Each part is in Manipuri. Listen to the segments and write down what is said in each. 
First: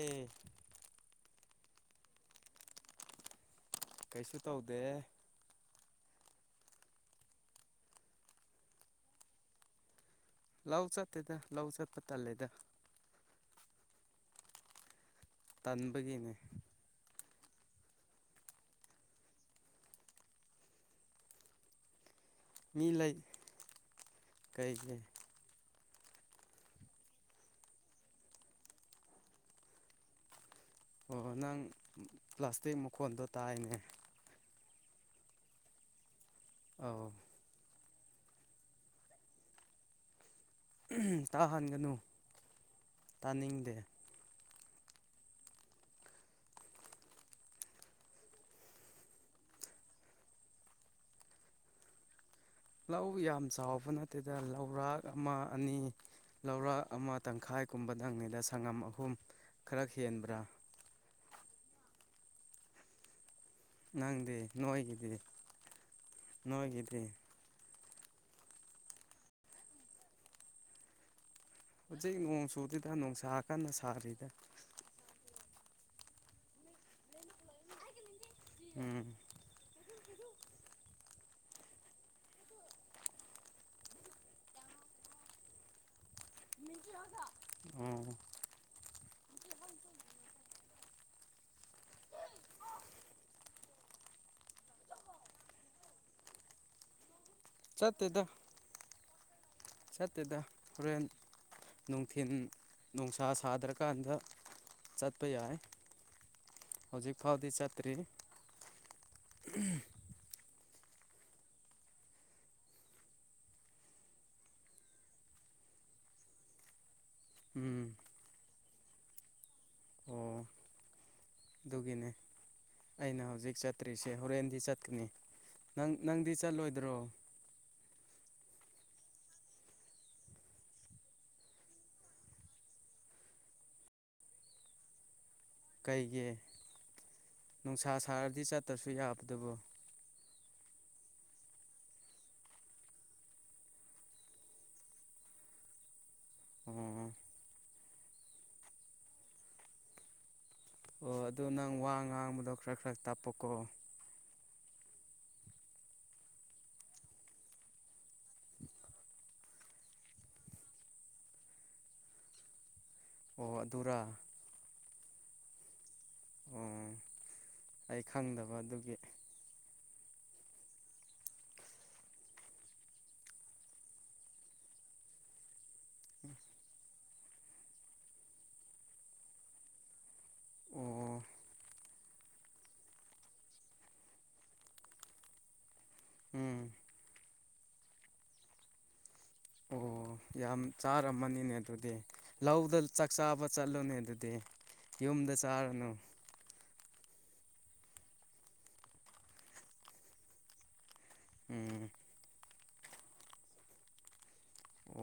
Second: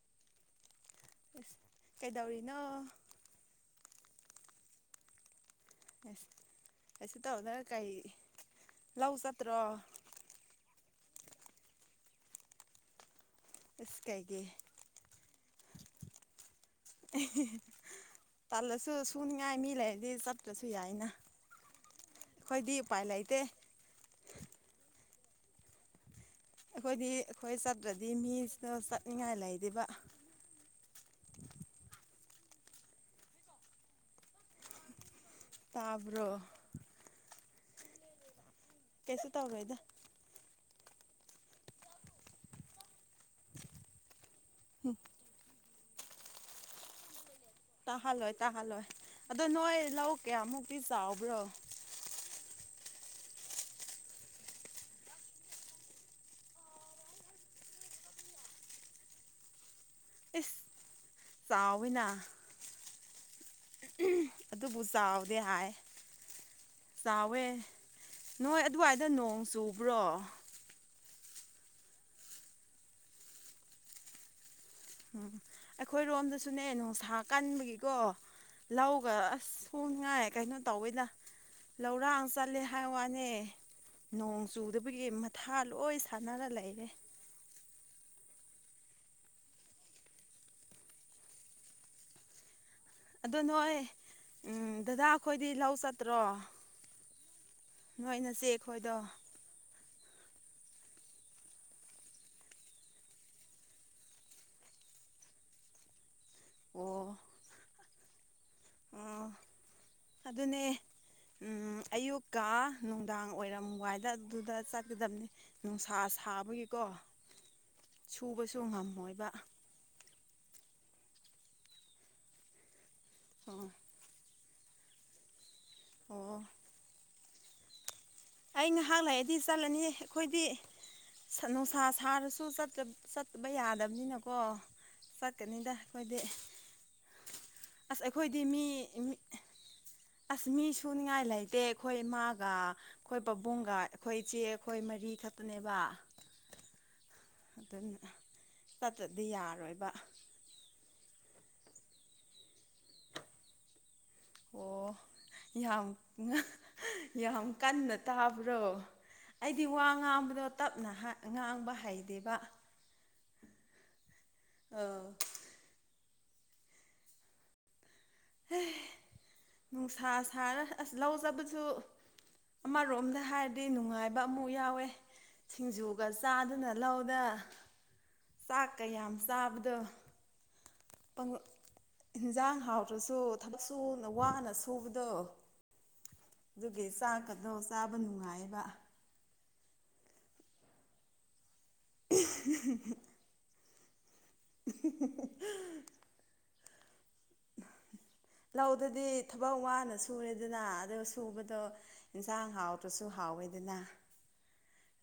ꯑꯦ ꯀꯩꯗꯧꯔꯤꯅꯣ ꯀꯩꯁꯨ ꯇꯧꯗꯦ ꯑꯦꯁ ꯑꯩꯁꯨ ꯇꯧꯗꯅ ꯀꯩ ꯂꯧ ꯆꯠꯇ꯭ꯔꯣ ꯂꯧ ꯆꯠꯇꯦꯗ ꯂꯧ ꯆꯠꯄ ꯇꯜꯂꯦꯗ ꯔꯁꯤꯀꯩꯦ ꯇꯝꯕꯒꯤꯅꯦ [inaudible] ꯄꯜꯂꯁꯨ ꯁꯨꯅꯤꯡꯉꯥꯏ ꯃꯤ ꯂꯩꯔꯗꯤ ꯆꯠꯇ꯭ꯔꯁꯨ ꯌꯥꯏꯅ ꯑꯩꯈꯣꯏꯗꯤ ꯃꯤ ꯎꯄꯥꯏ ꯂꯩ ꯂꯩꯇꯦ ꯀꯩꯒꯤ ꯑꯩꯈꯣꯏꯗꯤ ꯑꯩꯈꯣꯏ ꯆꯠꯇ꯭ꯔꯗꯤ ꯃꯤꯁꯤꯅ ꯆꯠꯅꯤꯡꯉꯥꯏ ꯂꯩꯇꯕ ꯑꯣ ꯅꯪ ꯄ꯭ꯂꯥꯁꯇꯤꯛ ꯃꯈꯣꯟꯗꯣ ꯇꯥꯏꯅꯦ ꯇꯥꯕ꯭ꯔꯣ ꯑꯧ ꯀꯩꯁ ꯇꯥꯎꯒ ꯏꯗ ꯇꯥꯍꯟꯒꯅꯨ ꯇꯥꯅꯤꯡꯗꯦ ꯎꯝ ꯇꯥꯍꯜꯂꯣꯏ ꯇꯥꯍꯜꯂꯣꯏ ꯑꯗꯣ ꯅꯣꯏ ꯂꯧ ꯀꯌꯥꯃꯨꯛꯇꯤ ꯆꯥꯎꯕ꯭ꯔꯣ ꯂꯧ ꯌꯥꯝ ꯆꯥꯎꯕ ꯅꯠꯇꯦꯗ ꯂꯧꯔꯥꯛ ꯑꯃ ꯑꯅꯤ ꯂꯧꯔꯥꯛ ꯑꯃ ꯇꯪꯈꯥꯏꯒꯨꯝꯕ ꯅꯪꯉꯤꯗ ꯁꯪꯉꯝ ꯑꯍꯨꯝ ꯈꯔ ꯍꯦꯟꯕ꯭ꯔꯥ ꯆꯥꯎꯅ ꯅꯪꯗꯤ ꯑꯗꯨꯕꯨ ꯅꯣꯏꯒꯤꯗꯤ ꯆꯥꯎꯗꯦ ꯍꯥꯏ ꯅꯣꯏꯒꯤꯗꯤ ꯆꯥꯎꯋꯦ ꯅꯣꯏ ꯑꯗꯨꯋꯥꯏꯗ ꯅꯣꯡ ꯆꯨꯕ꯭ꯔꯣ ꯍꯧꯖꯤꯛ ꯅꯣꯡ ꯆꯨꯗꯦꯗ ꯅꯣꯡꯁꯥꯀꯥꯟꯗ ꯁꯥꯔꯤꯗ ꯎ ꯑꯩꯈꯣꯏꯔꯣꯝꯗꯁꯨꯅꯦ ꯅꯨꯡꯁꯥ ꯀꯟꯕꯒꯤꯀꯣ ꯎꯝ ꯂꯧꯒ ꯑꯁ ꯉꯥꯏ ꯀꯩꯅꯣ ꯇꯧꯋꯤꯗ ꯂꯧꯔꯥꯡ ꯆꯠꯂꯦ ꯍꯥꯏ ꯋꯥꯅꯦ ꯅꯣꯡ ꯆꯨꯗꯕꯒꯤ ꯃꯊꯥ ꯂꯣꯏ ꯁꯥꯟꯅꯔ ꯂꯩꯔꯦ ꯑꯣ ꯑꯗꯣ ꯅꯣꯏ ꯗꯗꯥ ꯑꯩꯈꯣꯏꯗꯤ ꯂꯧ ꯆꯠꯇ꯭ꯔꯣ ꯅꯣꯏꯅꯁꯦ ꯑꯩꯈꯣꯏꯗꯣ ꯁꯇꯗ ꯍꯣꯔꯦꯟ ꯅꯨꯡꯊꯤꯤꯟ ꯅꯨꯡꯁꯥ ꯁꯥꯗ꯭ꯔꯀꯥꯟꯗ ꯆꯠꯄ ꯌꯥꯏ ꯍꯧꯖꯤꯛ ꯑꯣ ꯐꯥꯎꯗꯤ ꯆꯠꯇ꯭ꯔꯤ ꯑꯣ ꯑꯗꯨꯅꯦ [inaudible] ꯎꯝ ꯑꯌꯨꯛꯀ ꯅꯨꯡꯗꯥꯡ ꯑꯣꯏꯔꯝꯋꯥꯏꯗ ꯑꯗꯨꯗ ꯆꯠꯀꯗꯕꯅꯤ ꯅꯨꯡꯁꯥ ꯁꯥꯕꯒꯤꯀꯣ ꯎꯝ ꯇ ꯉꯝꯃꯣꯏꯕ ꯑꯣ ꯑꯗꯨꯒꯤꯅꯦ ꯑꯩꯅ ꯍꯧꯖꯤꯛ ꯑꯣ ꯆꯠꯇ꯭ꯔꯤꯁꯦ ꯍꯣꯔꯦꯟꯗꯤ ꯆꯠꯀꯅꯤ ꯅꯪ ꯅꯪꯗꯤ ꯑꯣ ꯆꯠꯂꯣꯏꯗ꯭ꯔꯣ ꯑꯩ ꯉꯥꯏꯍꯥꯛ ꯂꯩꯑꯗꯤ ꯆꯠꯂꯅꯤ ꯑꯩꯈꯣꯏꯗꯤ ꯅꯨꯡꯁꯥ ꯁꯥꯔꯁꯨ ꯆꯠꯕ ꯌꯥꯗꯕꯅꯤꯅꯀꯣ ꯀꯅꯤꯗ ꯑꯩꯈꯣꯏꯗꯤ ꯀꯩꯒꯤ ꯅꯨꯡꯁꯥ ꯑꯁ ꯑꯩꯈꯣꯏꯗꯤ ꯁꯥꯔꯗꯤ ꯃꯤ ꯆꯠꯇ꯭ꯔꯁꯨ ꯌꯥꯕꯗꯨꯕꯨ ꯑꯁ ꯃꯤ ꯁꯨ ꯉꯥꯏ ꯂꯩꯇꯦ ꯑꯩꯈꯣꯏ ꯏꯃꯥꯒ ꯑꯩꯈꯣꯏ ꯄꯥꯕꯨꯡꯒ ꯑꯩꯈꯣꯏ ꯏꯆꯦ ꯑꯩꯈꯣꯏ ꯃꯔꯤ ꯈꯛꯇꯅꯦꯕ ꯑꯣ ꯑꯗꯨꯅ ꯆꯠꯇꯗꯤ ꯌꯥꯔꯣꯏꯕ ꯑꯣ ꯑꯗꯨ ꯅꯪ ꯋꯥ ꯉꯥꯡꯕꯗꯣ ꯈꯔ ꯈꯔ ꯇꯥꯛꯄꯀꯣ ꯑꯣ ꯌꯥꯝ ꯌꯥꯝ ꯀꯟꯅ ꯇꯥꯕ꯭ꯔꯣ ꯑꯩꯗꯤ ꯋꯥ ꯉꯥꯡꯕꯗꯣ ꯇꯞꯅ ꯉꯥꯡꯕ ꯍꯩꯗꯦꯕ ꯑꯣ ꯑꯗꯨꯔꯥ ꯑ ꯑꯣ ꯑꯩ ꯈꯪꯗꯕ ꯑꯗꯨꯒꯤ ꯅꯨꯡꯁꯥ ꯁꯥꯔ ꯑꯁ ꯂꯧꯖꯕꯁꯨ ꯑꯃꯔꯣꯝꯗ ꯍꯥꯏꯔꯗꯤ ꯅꯨꯡꯉꯥꯏꯕ ꯑꯃꯨꯛ ꯌꯥꯎꯋꯦ ꯁꯤꯡꯖꯨꯒ ꯆꯥꯗꯨꯅ ꯂꯧꯗ ꯆꯥꯛ ꯀꯌꯥꯝ ꯆꯥꯕꯗꯣ ꯑꯣ ꯄꯪꯛ ꯏꯟꯁꯥꯡ ꯍꯥꯎꯗ꯭ꯔꯁꯨ ꯊꯕꯛ ꯁꯨꯅ ꯋꯥꯅ ꯁꯨꯕꯗꯣ ꯎꯝ ꯑꯗꯨꯒꯤ ꯆꯥꯛꯀꯗꯣ ꯆꯥꯕ ꯅꯨꯡꯉꯥꯏꯕ ꯑꯣ ꯌꯥꯝ ꯆꯥꯔꯝꯃꯅꯤꯅꯦ ꯑꯗꯨꯗꯤ ꯂꯧꯗ ꯆꯥꯛ ꯆꯥꯕ ꯆꯠꯂꯨꯅꯦ ꯑꯗꯨꯗꯤ ꯌꯨꯝꯗ ꯆꯥꯔꯅꯨ ꯂꯧꯗꯗꯤ ꯊꯕꯛ ꯋꯥꯅ ꯁꯨꯔꯦꯗꯅ ꯑꯗꯨꯒ ꯁꯨꯕꯗꯣ ꯎꯝ ꯌꯦꯟꯁꯥꯡ ꯍꯥꯎꯇ꯭ꯔꯁꯨ ꯍꯥꯎꯋꯦ ꯑꯗꯨꯅ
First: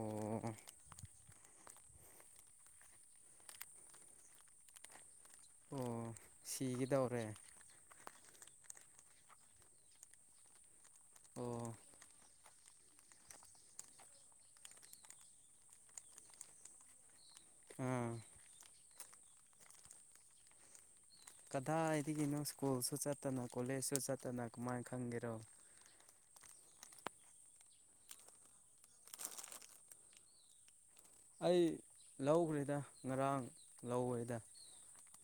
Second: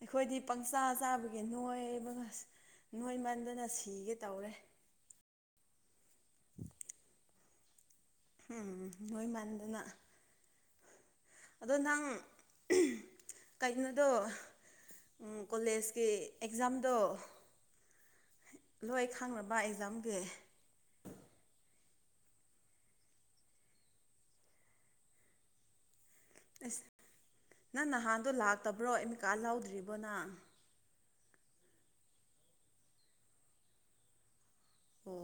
ꯑꯩꯈꯣꯏꯗꯤ ꯄꯪꯆꯥ ꯆꯥꯕꯒꯤ ꯅꯣꯏ ꯅꯣꯏ ꯃꯟꯗꯅ ꯁꯤꯒꯦ ꯇꯧꯔꯦ ꯑꯣ ꯁꯤꯒꯗꯧꯔꯦ ꯎꯝ ꯅꯣꯏ ꯃꯥꯟꯗꯅ ꯑꯣ ꯑꯗꯣ ꯅꯍꯪ ꯀꯒꯤꯅꯣꯗꯣ ꯀꯣꯂꯦꯖꯀꯤ ꯑꯦꯛꯖꯥꯝꯗꯣ ꯑꯝ ꯂꯣꯏ ꯈꯪꯅꯕ ꯑꯦꯛꯖꯥꯝꯒꯤ ꯗꯥꯥꯏꯗꯒꯤꯅꯣ ꯁ꯭ꯀꯨꯜꯁꯨ ꯆꯠꯇꯅ ꯀꯣꯂꯦꯖꯁꯨ ꯆꯠꯇꯅ ꯀꯃꯥꯏꯅ ꯈꯪꯒꯦꯔꯣ ꯑꯁ ꯅꯪ ꯅꯍꯥꯟꯗꯣ ꯂꯥꯛꯇꯕ꯭ꯔꯣ ꯏꯃꯤꯀꯥ ꯂꯧꯗ꯭ꯔꯤꯕꯣ ꯅꯪ ꯑꯩ ꯂꯧꯈ꯭ꯔꯦꯗ ꯉꯔꯥꯡ ꯂꯧꯈꯦꯗ ꯀ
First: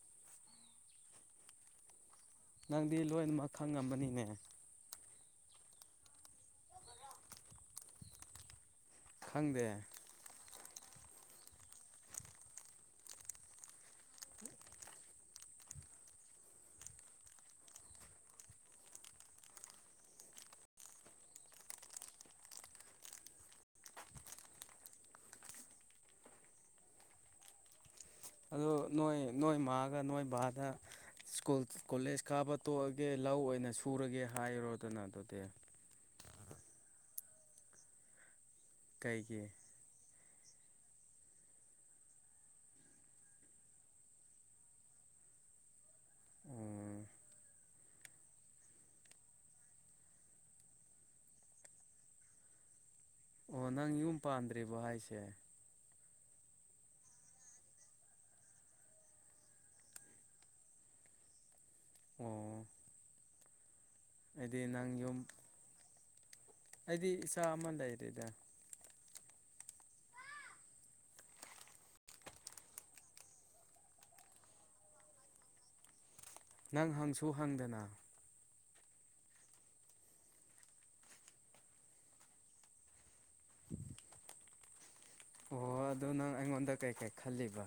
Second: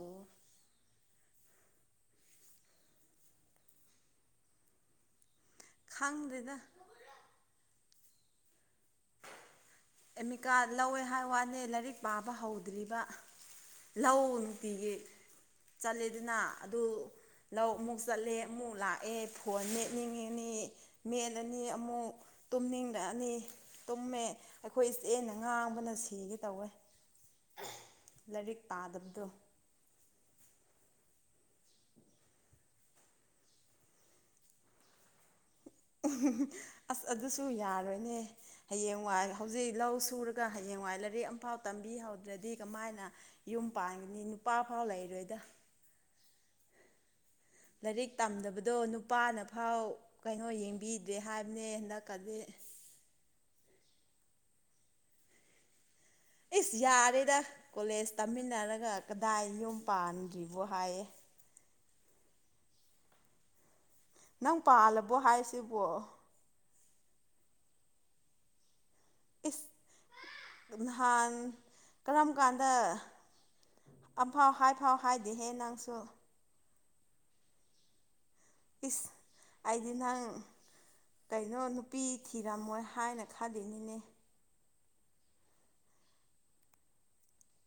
ꯅꯪꯗꯤ ꯂꯣꯏꯅꯃꯛ ꯈꯪꯉꯝꯕꯅꯤꯅꯦ ꯈꯪꯗꯗ ꯍꯪꯗꯦ ꯑꯦꯃꯤꯀꯥ ꯂꯧꯋꯦ ꯍꯥꯏ ꯋꯥꯅꯦ ꯂꯥꯏꯔꯤꯛ ꯄꯥꯕ ꯍꯧꯗ꯭ꯔꯤꯕ ꯂꯧ ꯅꯨꯡꯇꯤꯒꯤ ꯆꯠꯂꯦꯗꯨꯅ ꯑꯗꯨ ꯂꯧ ꯑꯃꯨꯛ ꯆꯠꯂꯦ ꯑꯃꯨꯛ ꯂꯥꯛꯑꯦ ꯐꯣꯟ ꯅꯦꯠꯅꯤꯡꯉꯤꯅꯤ ꯃꯦꯠꯂꯅꯤ ꯑꯃꯨꯛ ꯇꯨꯝꯅꯤꯡꯂꯛꯑꯅꯤ ꯇꯨꯝꯃꯦ ꯑꯩꯈꯣꯏ ꯏꯆꯦꯅ ꯉꯥꯡꯕꯅ ꯁꯤꯒꯦ ꯇꯧꯋꯦ ꯂꯥꯏꯔꯤꯛ ꯑꯣ ꯅꯣꯏ ꯄꯥꯗꯕꯗꯣ ꯅꯣꯏ ꯃꯥꯒ ꯅꯣꯏ ꯕꯥꯗ ꯁ꯭ꯀꯨꯜ ꯀꯣꯂꯦꯖ ꯀꯥꯕ ꯇꯣꯛꯑꯒꯦ ꯂꯧ ꯑꯣꯏꯅ ꯁꯨꯔꯒꯦ ꯍꯥꯏꯔꯣꯗꯅ ꯑꯗꯨꯗꯤ ꯑꯁ ꯑꯗꯨꯁꯨ ꯌꯥꯔꯣꯏꯅꯦ ꯍꯌꯦꯡ ꯋꯥꯏ ꯀꯩꯒꯤ ꯍꯧꯖꯤꯛ ꯂꯧ ꯁꯨꯔ ꯑꯗꯨꯒ ꯍꯌꯦꯡꯋꯥꯏ ꯂꯥꯏꯔꯤꯛ ꯑꯃꯝꯐꯥꯎ ꯇꯝꯕꯤꯍꯧꯗ꯭ꯔꯗꯤ ꯀꯃꯥꯏꯅ ꯌꯨꯝ ꯄꯥꯟꯒꯅꯤ ꯅꯨꯄꯥꯐꯥꯎ ꯂꯩꯔꯣꯏꯗ [unintelligible] ꯑꯣ ꯂꯥꯏꯔꯤꯛ ꯇꯝꯗꯕꯗꯣ ꯅꯨꯄꯥꯅꯐꯥꯎ ꯀꯩꯅꯣ ꯌꯦꯡꯕꯤꯗ꯭ꯔꯦ ꯍꯥꯏꯕꯅꯦ ꯍꯟꯗꯛꯀꯗꯤ ꯑꯣ ꯅꯪ ꯌꯨꯝ ꯄꯥꯟꯗ꯭ꯔꯤꯕꯔꯤꯕꯣ ꯍꯥꯏꯁꯦ ꯏꯁꯁ ꯌꯥꯔꯦꯗ ꯀꯣꯂꯦꯖ ꯇꯝꯃꯤꯟꯅꯔꯒ ꯀꯗꯥꯏ ꯌꯨꯝ ꯄꯥꯟ꯭ꯔꯤꯕꯣ ꯍꯥꯏꯌꯦ ꯑꯣ ꯅꯪ ꯑꯩꯗꯤ ꯄꯥꯜꯂꯕꯣ ꯌꯨꯝ ꯍꯥꯏꯁꯤꯕꯣ ꯑꯩꯗꯤ ꯏꯆꯥ ꯑꯃ ꯂꯩꯔꯦꯗ ꯏꯁ ꯅꯍꯥꯟ ꯀꯔꯝ ꯀꯥꯟꯗ ꯑꯝꯐꯥꯎ ꯍꯥꯏꯐꯥꯎ ꯍꯥꯏꯗꯤꯦꯍꯦ ꯅꯪꯁꯨ ꯅꯪ ꯍꯪꯁꯨ ꯍꯪꯗꯅ ꯏꯁ ꯑꯩꯗꯤ ꯅꯍꯪ ꯀꯩꯅꯣ ꯅꯨꯄꯤ ꯊꯤꯔꯝꯃꯣꯏ ꯍꯥꯏꯅ ꯈꯥꯗꯣꯏꯅꯤꯅꯦ ꯑꯣ ꯑꯗꯨꯗ ꯅꯪ ꯑꯩꯉꯣꯟꯗ ꯀꯩꯀꯩ ꯈꯜꯂꯤꯕ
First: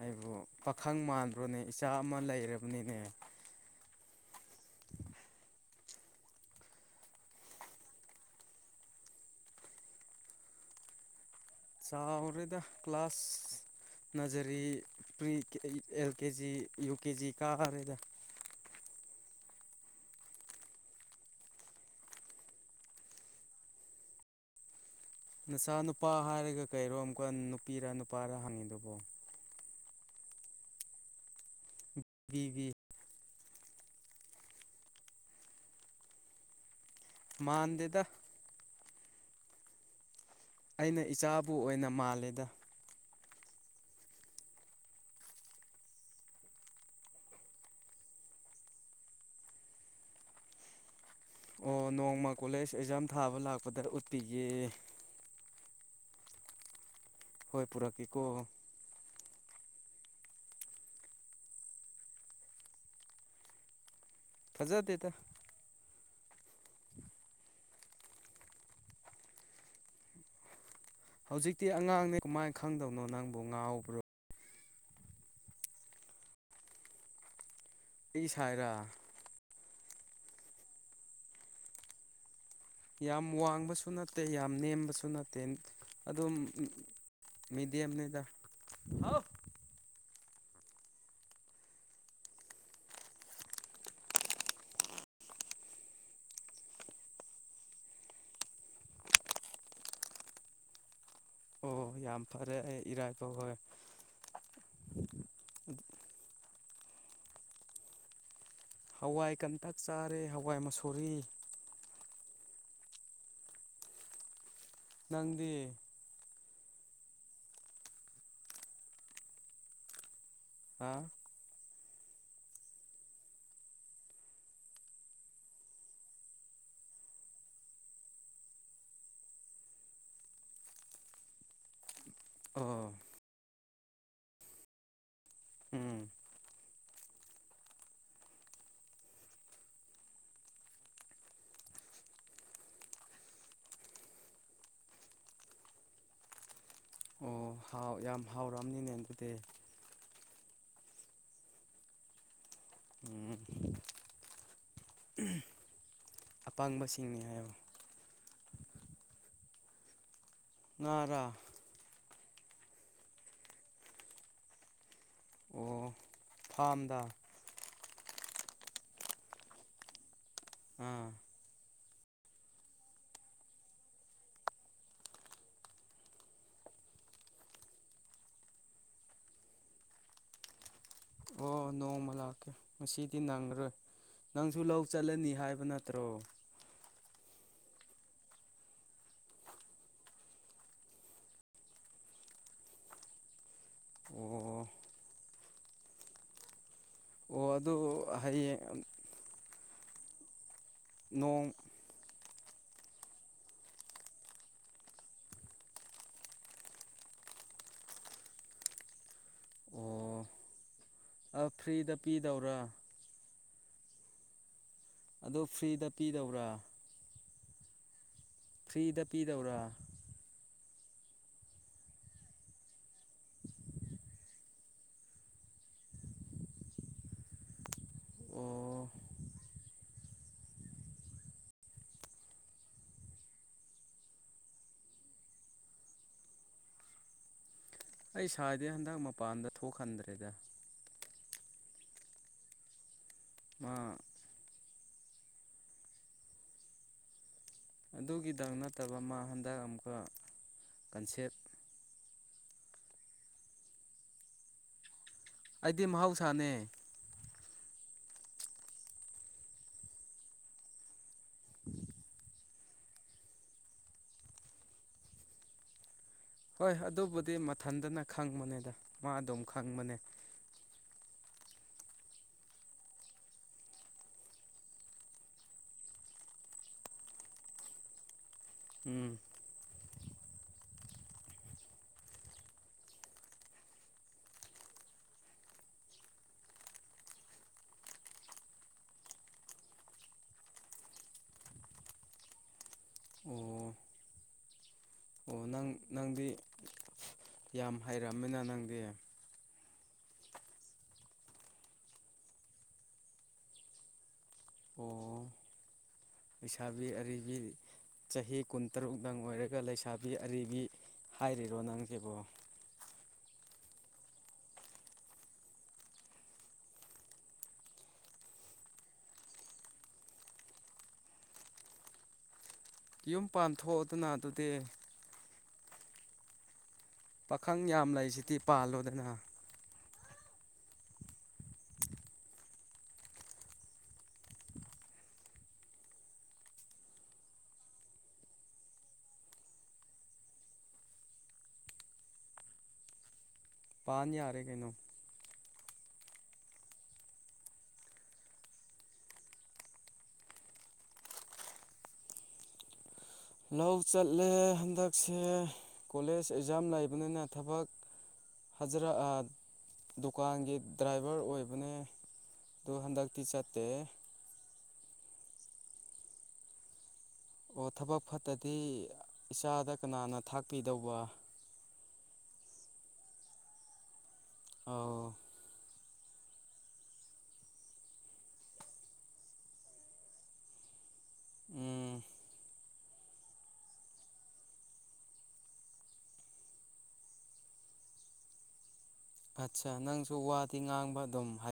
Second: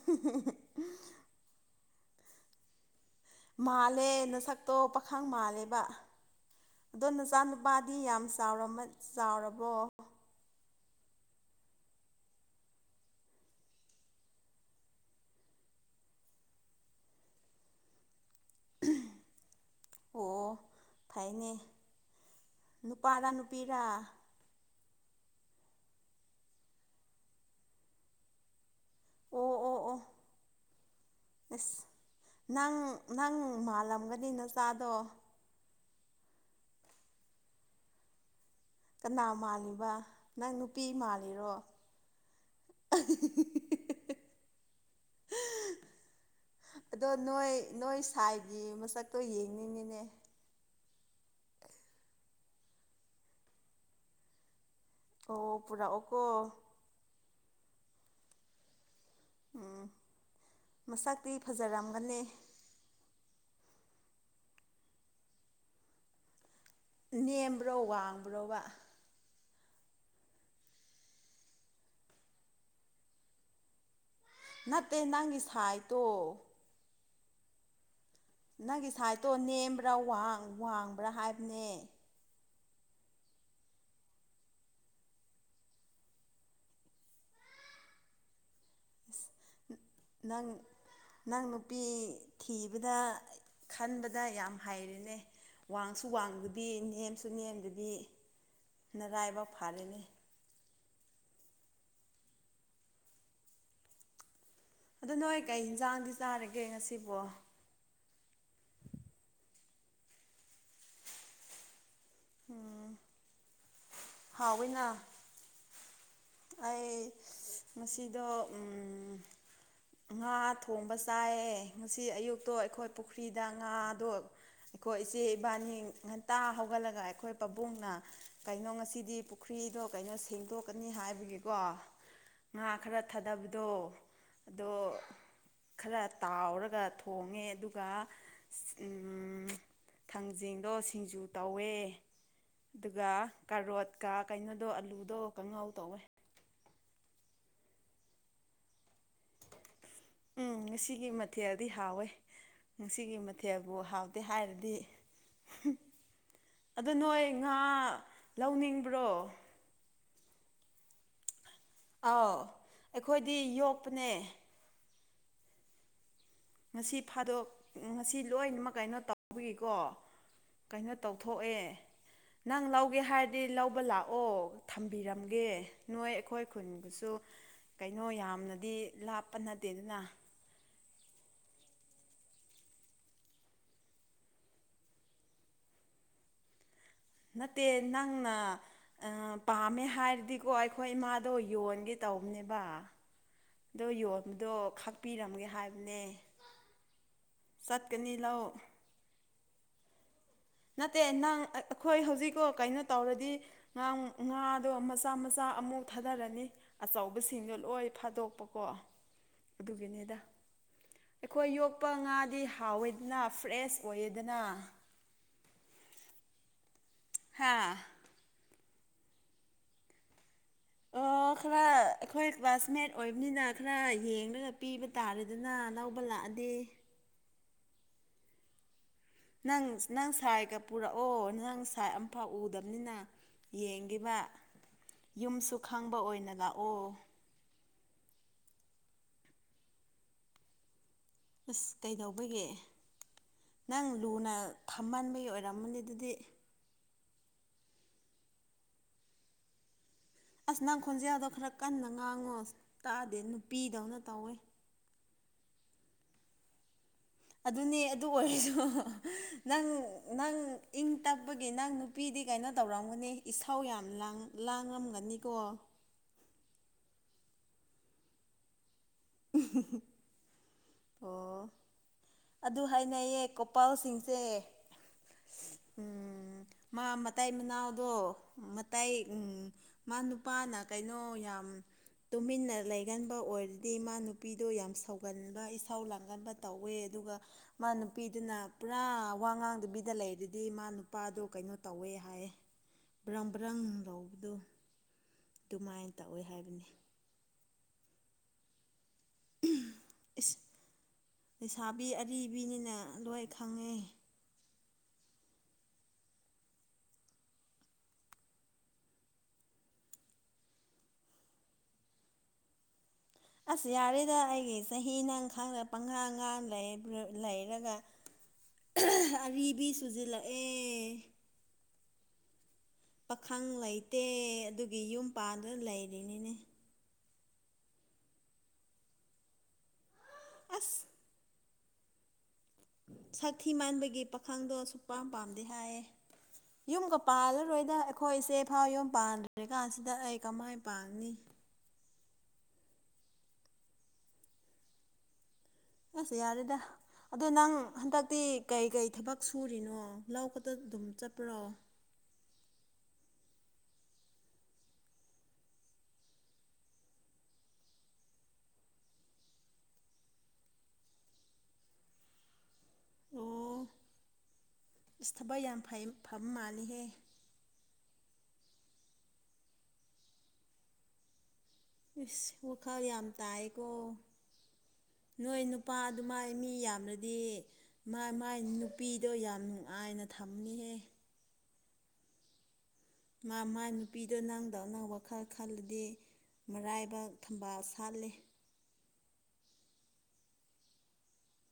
ꯑꯩꯕꯨ ꯄꯥꯈꯪ ꯃꯥꯟꯗ꯭ꯔꯣꯅꯦ ꯏꯆꯥ ꯑꯃ ꯂꯩꯔꯕꯅꯤꯅꯦ ꯃꯥꯜꯂꯦ ꯅꯁꯛꯇꯣ ꯄꯥꯈꯪ ꯃꯥꯜꯂꯦꯕ ꯑꯗꯣ ꯅꯆꯥꯅꯨꯄꯥꯗꯤ ꯌꯥꯝ ꯆꯥꯎꯔꯕꯣ ꯆꯥꯎꯔꯗ ꯀ꯭ꯂ ꯀ꯭ꯂꯥꯁ ꯅꯖꯔꯤ ꯄꯔꯤ ꯑꯦꯜ ꯀꯦꯖꯤ ꯌꯨ ꯀꯦꯖꯤ ꯀꯥꯔꯦꯗ ꯑꯣ ꯐꯥꯏꯅꯦ ꯅꯨꯄꯥꯗ ꯅꯨꯄꯤꯔ ꯅꯆꯥ ꯅꯨꯄꯥ ꯍꯥꯏꯔꯒ ꯀꯩꯔꯣ ꯑꯃꯨꯛꯀ ꯅꯨꯄꯤꯔ ꯅꯨꯄꯥꯔ ꯍꯪꯉꯤꯗꯨꯕꯣ ꯑꯣ ꯑꯣ ꯑꯣꯁ ꯕꯤꯕꯤ ꯅꯪ ꯅꯪ ꯃꯥꯜꯂꯝꯒꯅꯤ ꯅ ꯆꯥꯗꯣ ꯃꯥꯅꯗꯦꯗ ꯀꯅꯥ ꯃꯥꯜꯂꯤꯕ ꯅꯪ ꯅꯨꯄꯤ ꯑꯩꯅ ꯃꯥꯜꯂꯤꯔꯣ ꯏꯆꯥꯕꯨ ꯑꯣꯏꯅ ꯃꯥꯜꯂꯦꯗ [unintelligible] ꯑꯗꯣ ꯅꯣꯏ ꯅꯣꯏ ꯁꯥꯏꯒꯤ ꯃꯁꯛꯇꯣ ꯌꯦꯡꯅꯤꯡꯉꯤꯅꯦ ꯑꯣ ꯅꯣꯡꯃ ꯀꯣꯂꯦꯖ ꯑꯦꯛꯖꯥꯝ ꯊꯥꯕ ꯂꯥꯛꯄꯗ ꯎꯠꯄꯤꯒꯦ ꯑꯣ ꯄꯨꯔꯥ ꯑꯣꯀꯣ ꯍꯣꯏ ꯄꯔꯛꯀꯤꯀ ꯎꯝ ꯃꯁꯛꯇꯤ ꯐꯖꯔꯝꯒꯅꯤ ꯐꯖꯥꯗꯦꯇ ꯅꯦꯝꯕ꯭ꯔꯣ ꯋꯥꯡꯕ꯭ꯔꯣꯕ ꯍꯧꯖꯤꯛꯇꯤ ꯑꯉꯥꯡꯅꯦ ꯀꯃꯥꯏꯅ ꯈꯪꯗꯕꯅꯣ ꯅꯪꯕꯨ ꯉꯥꯎꯕ꯭ꯔꯣ ꯅꯠꯇꯦ ꯅꯪꯒꯤ ꯁꯥꯏꯠꯇꯣ ꯑꯩ ꯁꯥꯏꯔꯥ ꯅꯪꯒꯤ ꯁꯥꯏꯠꯇꯣ ꯅꯦꯝꯕ꯭ꯔꯥ ꯋꯥꯡꯕ꯭ꯔꯥ ꯍꯥꯏꯕꯅꯦ ꯌꯥꯝ ꯋꯥꯡꯕꯁꯨ ꯅꯠꯇꯦ ꯌꯥꯝ ꯅꯦꯝꯕꯁꯨ ꯅꯠꯇꯦ ꯑꯗꯨꯝ ꯃꯤꯗꯤꯦꯝ ꯅꯗ ꯅꯪ ꯅꯪ ꯅꯨꯄꯤ ꯊꯤꯕꯗ ꯈꯟꯕꯗ ꯌꯥꯝ ꯍꯩꯔꯤꯅꯦ ꯋꯥꯡꯁꯨ ꯋꯥꯡꯗꯨꯗꯤ ꯅꯦꯝꯁꯨ ꯅꯦꯝꯗꯨꯗꯤ ꯅꯔꯥꯏꯕ ꯐꯥꯔꯤꯅꯤ ꯑꯣ ꯌꯥꯝ ꯐꯔꯦ ꯑꯩ ꯏꯔꯥꯏꯕꯥꯎ ꯍꯣꯏ ꯑꯗꯨ ꯅꯣꯏ ꯀꯩ ꯌꯦꯟꯁꯥꯡꯗꯤ ꯆꯥꯔꯒꯦ ꯉꯁꯤꯕꯣ ꯍꯋꯥꯏ ꯀꯟꯇꯛ ꯆꯥꯔꯦ ꯍꯋꯥꯏ ꯃꯁꯣꯔꯤ ꯍꯥꯎꯋꯤꯅ ꯅ ꯑꯩ ꯃꯁꯤꯗ ꯉꯥ ꯍꯥ ꯊꯣꯡꯕ ꯆꯥꯏꯌꯦ ꯉꯁꯤ ꯑꯌꯨꯛꯇꯣ ꯑꯩꯈꯣꯏ ꯄꯨꯈ꯭ꯔꯤꯗ ꯉꯥꯗꯣ ꯑꯩꯈꯣꯏ ꯏꯆꯦ ꯏꯕꯥꯅꯤ ꯉꯟꯇꯥ ꯍꯧꯒ ꯈꯜꯂꯒ ꯑꯩꯈꯣꯏ ꯄꯥꯕꯨꯡꯅ ꯀꯩꯅꯣ ꯉꯁꯤꯗꯤ ꯄꯨꯈ꯭ꯔꯤꯗꯣ ꯀꯩꯅꯣ ꯁꯦꯡꯗꯣꯛꯀꯅꯤ ꯍꯥꯏꯕ ꯑꯗꯨꯒꯤꯀꯣ ꯉꯥ ꯑꯣ ꯈꯔ ꯊꯥꯗꯕꯗꯣ ꯑꯗꯣ ꯎꯝ ꯈꯔ ꯇꯥꯎꯔꯒ ꯊꯣꯡꯉꯦ ꯑꯗꯨꯒ ꯊꯥꯡꯖꯤꯡꯗꯣ ꯁꯤꯡꯖꯨ ꯇꯧꯋꯦ ꯑꯗꯨꯒ ꯀꯥꯔꯣꯠꯀ ꯀꯩꯅꯣꯗꯣ ꯑꯂꯨꯗꯣ ꯀꯪꯉꯥꯎ ꯇꯧꯋꯦ ꯑꯣ ꯍꯥꯎ ꯌꯥꯝ ꯍꯥꯎꯔꯛꯑꯅꯤꯅꯦ ꯑꯗꯨꯗꯤ ꯎꯝ ꯉꯁꯤꯒꯤ ꯃꯊꯦꯜꯗꯤ ꯍꯥꯎꯋꯦ ꯉꯁꯤꯒꯤ ꯎꯝ ꯃꯊꯦꯜꯕꯨ ꯍꯥꯎꯇꯦ ꯍꯥꯏꯔꯗꯤ ꯑꯗꯨ ꯑꯄꯪꯕꯁꯤꯡꯅꯤ ꯅꯣꯏ ꯍꯥꯏꯌꯣ ꯉꯥ ꯂꯧꯅꯤꯡꯕ꯭ꯔꯣ ꯉꯔ ꯑꯥꯎ ꯑꯩꯈꯣꯏꯗꯤ ꯌꯣꯛꯄꯅꯦ ꯑꯣ ꯉꯁꯤ ꯐꯥꯝꯗ ꯐꯥꯗꯣꯛ ꯉꯁꯤ ꯂꯣꯏꯅꯃꯛ ꯀꯩꯅꯣ ꯇꯧꯕꯒꯤꯀꯣ ꯀꯩꯅꯣ ꯑꯥ ꯇꯧꯊꯣꯛꯑꯦ ꯅꯪ ꯂꯧꯒꯦ ꯍꯥꯏꯔꯗꯤ ꯂꯧꯕ ꯂꯥꯛꯑꯣ ꯊꯝꯕꯤꯔꯝꯒꯦ ꯅꯣꯏ ꯑꯩꯈꯣꯏ ꯈꯨꯟꯕꯨꯁꯨ ꯁꯨ ꯀꯩꯅꯣ ꯌꯥꯝꯅꯗꯤ ꯂꯥꯞꯄ ꯅꯠꯇꯦ ꯑꯗꯨꯅ ꯑꯣ ꯅꯣꯡꯃ ꯂꯥꯛꯀꯦ ꯉꯁꯤꯗꯤ ꯅꯪꯉꯔꯣꯏ ꯅꯪꯁꯨ ꯂꯧ ꯆꯠꯂꯅꯤ ꯍꯥꯏꯕ ꯅꯠꯇ꯭ꯔꯣ ꯅꯠꯇꯦ ꯅꯪꯅ ꯄꯥꯝꯃꯦ ꯍꯥꯏꯔꯗꯤꯀꯣ ꯑꯩꯈꯣꯏ ꯏꯃꯥꯗꯣ ꯌꯣꯟꯒꯦ ꯇ ꯇꯧꯕꯅꯦꯕ ꯑꯗꯣ ꯌꯣꯟꯕꯗꯣ ꯑꯣ ꯈꯥꯛꯄꯤꯔꯝꯒꯦ ꯍꯥꯏꯕꯅꯦ ꯑꯣ ꯑꯗꯨ ꯆꯠꯀꯅꯤ ꯂꯧ ꯍꯌꯦꯡ ꯅꯠꯇꯦ ꯅꯪ ꯅꯣꯡ ꯑꯩꯈꯣꯏ ꯍꯧꯖꯤꯛꯀ ꯀꯩꯅꯣ ꯇꯧꯔꯗꯤ ꯉ ꯉꯥꯗꯣ ꯃꯆꯥ ꯃꯆꯥ ꯑꯃꯨꯛ ꯊꯥꯗꯔꯅꯤ ꯑꯆꯧꯕꯁꯤꯡꯗꯣ ꯠꯂꯣꯏ ꯐꯥꯗꯣꯛꯄꯀꯣ ꯑꯗꯨꯒꯤꯅꯤꯗ ꯑꯣ ꯑꯩꯈꯣꯏ ꯌꯣꯛꯄ ꯐ꯭ꯔꯤꯗ ꯉꯥꯗꯤ ꯄꯤꯗꯧꯔꯥ ꯍꯥꯎꯋꯦꯗꯅ ꯐ꯭ꯔꯦꯁ ꯑꯣꯏꯌꯦꯗꯅ ꯑꯗꯨ ꯐ꯭ꯔꯤꯗ ꯄꯤꯗꯧꯕ꯭ꯔꯥ ꯍꯥꯥ ꯐ꯭ꯔꯤꯗ ꯄꯤꯗꯧꯔꯥ ꯑꯣꯈꯔ ꯑꯩꯈꯣꯏ ꯀ꯭ꯂꯥꯁꯃꯦꯠ ꯑꯣꯏꯕꯅꯤꯅ ꯈꯔ ꯌꯦꯡꯗꯨꯅ ꯄꯤꯕ ꯇꯥꯔꯦꯗꯅ ꯂꯧꯕ ꯂꯥꯛꯑꯗꯤ ꯑꯣ ꯅꯪ ꯅꯪ ꯁꯥꯏꯒ ꯄꯨꯔꯛꯑꯣ ꯅꯪ ꯁꯥꯏ ꯑꯝꯐꯥꯎ ꯎꯗꯕꯅꯤꯅ ꯌꯦꯡꯒꯤꯕ ꯌꯨꯝꯁꯨ ꯈꯪꯕ ꯑꯣꯏꯅ ꯂꯥꯛꯑꯣ ꯑꯩ ꯏꯁꯗꯤ ꯍꯟꯗꯛ ꯃꯄꯥꯟꯗ ꯊꯣꯛꯍꯟꯗ꯭ꯔꯦꯗ ꯑꯁ ꯀꯩꯗꯧꯕꯒꯤꯦ ꯃꯥ ꯅꯪ ꯂꯨꯅ ꯈꯝꯍꯟꯥꯟꯕꯒꯤ ꯑꯣꯏꯔꯝꯝꯕꯅꯤ ꯑꯗꯨꯗꯤ ꯑꯗꯨꯒꯤꯗꯪ ꯅꯠꯇꯕ ꯃꯥ ꯍꯟꯗꯛ ꯑꯃꯨꯛ ꯑꯁ ꯅꯪ ꯈꯣꯟꯖꯦꯜꯗꯣ ꯈꯔ ꯀꯟꯅ ꯉꯥꯡꯉꯣ ꯇꯥꯗꯦ ꯅꯨꯄꯤꯗꯧꯅ ꯇꯧꯋꯦ ꯑꯩꯗꯤ ꯃꯍꯧꯁꯥꯅꯦ ꯑꯗꯨꯅꯦ ꯑꯗꯨ ꯑꯣꯏꯔꯁꯨ ꯅꯪ ꯅꯪꯪ ꯇꯞꯄꯒꯤꯦ ꯅꯪ ꯅꯨꯄꯤꯗꯤ ꯀꯩꯅꯣ ꯇꯧꯔꯝꯒꯅꯤ ꯏꯁꯥꯎ ꯌꯥꯝ ꯂꯥꯡꯉꯝꯒꯅꯤꯀꯣ ꯍꯣꯏ ꯑꯗꯨꯕꯨꯗꯤ ꯃꯊꯟꯇꯅ ꯈꯪꯕꯅꯦꯗ ꯃꯥ ꯑꯗꯨꯝ ꯈꯪꯕꯅꯦ ꯑꯣ ꯑꯗꯨ ꯍꯥꯏꯅꯩꯌꯦ ꯣꯄꯥꯜꯁꯤꯡꯁꯦ ꯎꯝ ꯃꯥ ꯃꯇꯥꯏ ꯃꯅꯥꯎꯗꯣ ꯃꯇꯥꯏ ꯎꯝ ꯃꯥ ꯅꯨꯄꯥꯅ ꯀꯩꯅꯣ ꯌꯥꯝ ꯇꯨꯃꯤꯟꯅ ꯂꯩꯒꯟꯕ ꯑꯣꯏꯔꯗꯤ ꯃꯥ ꯅꯨꯄꯤꯗꯣ ꯌꯥꯝ ꯁꯧꯒꯟꯕ ꯊꯧ ꯂꯥꯡꯒꯟꯕ ꯇꯧꯋꯦ ꯑꯗꯨꯒ ꯃꯥ ꯅꯨꯄꯤꯗꯨꯅ ꯄꯨꯔꯥ ꯋꯥ ꯉꯥꯡꯗꯨꯕꯤꯗ ꯂꯩ ꯑꯗꯨꯗꯤ ꯃꯥ ꯏ ꯅꯨꯄꯥꯗꯣ ꯀꯩꯅꯣ ꯇꯧꯋꯦ ꯍꯥꯏ ꯕ꯭ꯔꯪ ꯕ꯭ꯔꯪ ꯑꯣ ꯂꯧꯕꯗꯨ ꯑꯣ ꯅꯪ ꯅꯪꯗꯤ ꯌꯥꯝ ꯍꯩꯔꯛꯑꯃꯤꯅ ꯅꯪꯗꯤ ꯂꯩꯁꯥꯕꯤ ꯑꯔꯤꯕꯤꯅꯤꯅ ꯂꯣꯏ ꯈꯪꯉꯦ ꯑꯣ ꯂꯩꯁꯥꯕꯤ ꯑꯔꯤꯕꯤ ꯆꯍꯤ ꯀꯨꯟꯇꯔꯨꯛ ꯅꯪ ꯑꯣꯏꯔꯒ ꯂꯩꯁꯥꯕꯤ ꯑꯔꯤꯕꯤ ꯍꯥꯏꯔꯤꯔꯣ ꯅꯪ ꯀꯦꯕꯣ ꯑꯁ ꯌꯥꯔꯤꯗ ꯑꯩꯒꯤ ꯆꯍꯤ ꯅꯪ ꯈꯥꯡꯗ ꯄꯪꯈꯥ ꯉꯥ ꯂꯩꯔꯒ ꯑꯔꯤꯕꯔꯤꯕꯤ ꯁꯨꯖꯤꯜꯂꯛꯑꯦ ꯌꯨꯝ ꯄꯥꯈꯪ ꯂꯩꯇꯦ ꯄꯥꯟꯊꯣꯛꯑꯗꯅ ꯑꯗꯨꯗꯤ ꯑꯗꯨꯒꯤ ꯌꯨꯝ ꯄꯥꯟꯗꯨꯅ ꯂꯩꯔꯤꯅꯤꯅꯦ ꯄꯥꯈꯪ ꯌꯥꯝ ꯂꯩꯁꯤꯗꯤ ꯄꯥꯜꯂꯣꯗꯅ ꯑꯁ ꯁꯥꯊꯤ ꯃꯥꯟꯕꯒꯤ ꯄꯥꯈꯪꯗꯣ ꯁꯨꯛꯄꯥꯝ ꯄꯥꯝꯗꯤꯦ ꯍꯥꯏꯌꯦ ꯌꯨꯝꯒ ꯄꯥꯜꯂꯔꯣꯏꯗ ꯑꯩꯈꯣꯏꯁꯦ ꯐꯥꯎ ꯌꯨꯝ ꯄꯥꯟꯗ꯭ꯔꯦ ꯀꯥꯟꯁꯤꯗ ꯑꯩ ꯀꯃꯥꯏꯅ ꯄꯥꯅꯤ [unintelligible] ꯄꯥꯅ ꯌꯥꯔꯦ ꯀꯩꯅꯣ ꯑꯁ ꯌꯥꯔꯦꯗ ꯑꯗꯣ ꯅꯪ ꯍꯟꯗꯛꯇꯤ ꯀꯩ ꯀꯩ ꯊꯕꯛ ꯁꯨꯔꯤꯅꯣ ꯂꯧ ꯑꯗꯨꯝ ꯆꯠꯄ꯭ꯔꯣ [unintelligible] ꯂꯧ ꯆꯠꯂꯦ ꯍꯟꯗꯛꯁꯦ ꯀꯣꯂꯦꯖ ꯑꯦꯛꯖꯥꯝ ꯂꯩꯕꯅꯤꯅ ꯊꯕꯛ ꯍꯖꯔ ꯗꯨꯀꯥꯟꯒꯤ ꯗ꯭ꯔꯥꯏꯚꯔ ꯑꯣꯏꯕꯅꯦ ꯑꯗꯨꯣ ꯍꯥꯟꯗ ꯇꯤ ꯆꯇ ꯏꯁ ꯊꯕꯛ ꯌꯥꯝꯩ ꯐꯝ ꯃꯥꯅꯤꯍꯦ ꯑꯣ ꯊꯕꯛ ꯐꯠꯇꯗꯤ ꯏꯆꯥꯗ ꯀꯅꯥꯅ ꯊꯥꯛꯀꯤꯗꯧꯕ ꯏꯁꯁ ꯋꯥꯈꯜ ꯌꯥꯝ ꯇꯥꯏꯀꯣ ꯑꯧ ꯅꯣꯏ ꯅꯨꯄꯥꯗ ꯑꯗꯨꯃꯥꯏ ꯃꯤ ꯌꯥꯝꯅꯗꯤ ꯃꯥꯏ ꯅꯨꯄꯤꯗꯣ ꯌꯥꯝ ꯅꯨꯡꯉꯥꯏꯅ ꯊꯝꯅꯤꯍꯦ ꯎꯝ ꯃꯥ ꯃꯥꯥꯏ ꯅꯨꯄꯤꯗꯣ ꯅꯪꯗꯧ ꯑꯅꯪ ꯋꯥ ꯈꯔ ꯈꯜꯂꯗꯤ ꯃꯔꯥꯏꯕꯛ ꯊꯝꯕꯥꯜ ꯁꯥꯠꯂ ꯑꯠꯆꯥ ꯅꯪꯁꯨ ꯋꯥꯗꯤ ꯉꯥꯡꯕ ꯑꯗꯨꯝ ꯍꯥꯏ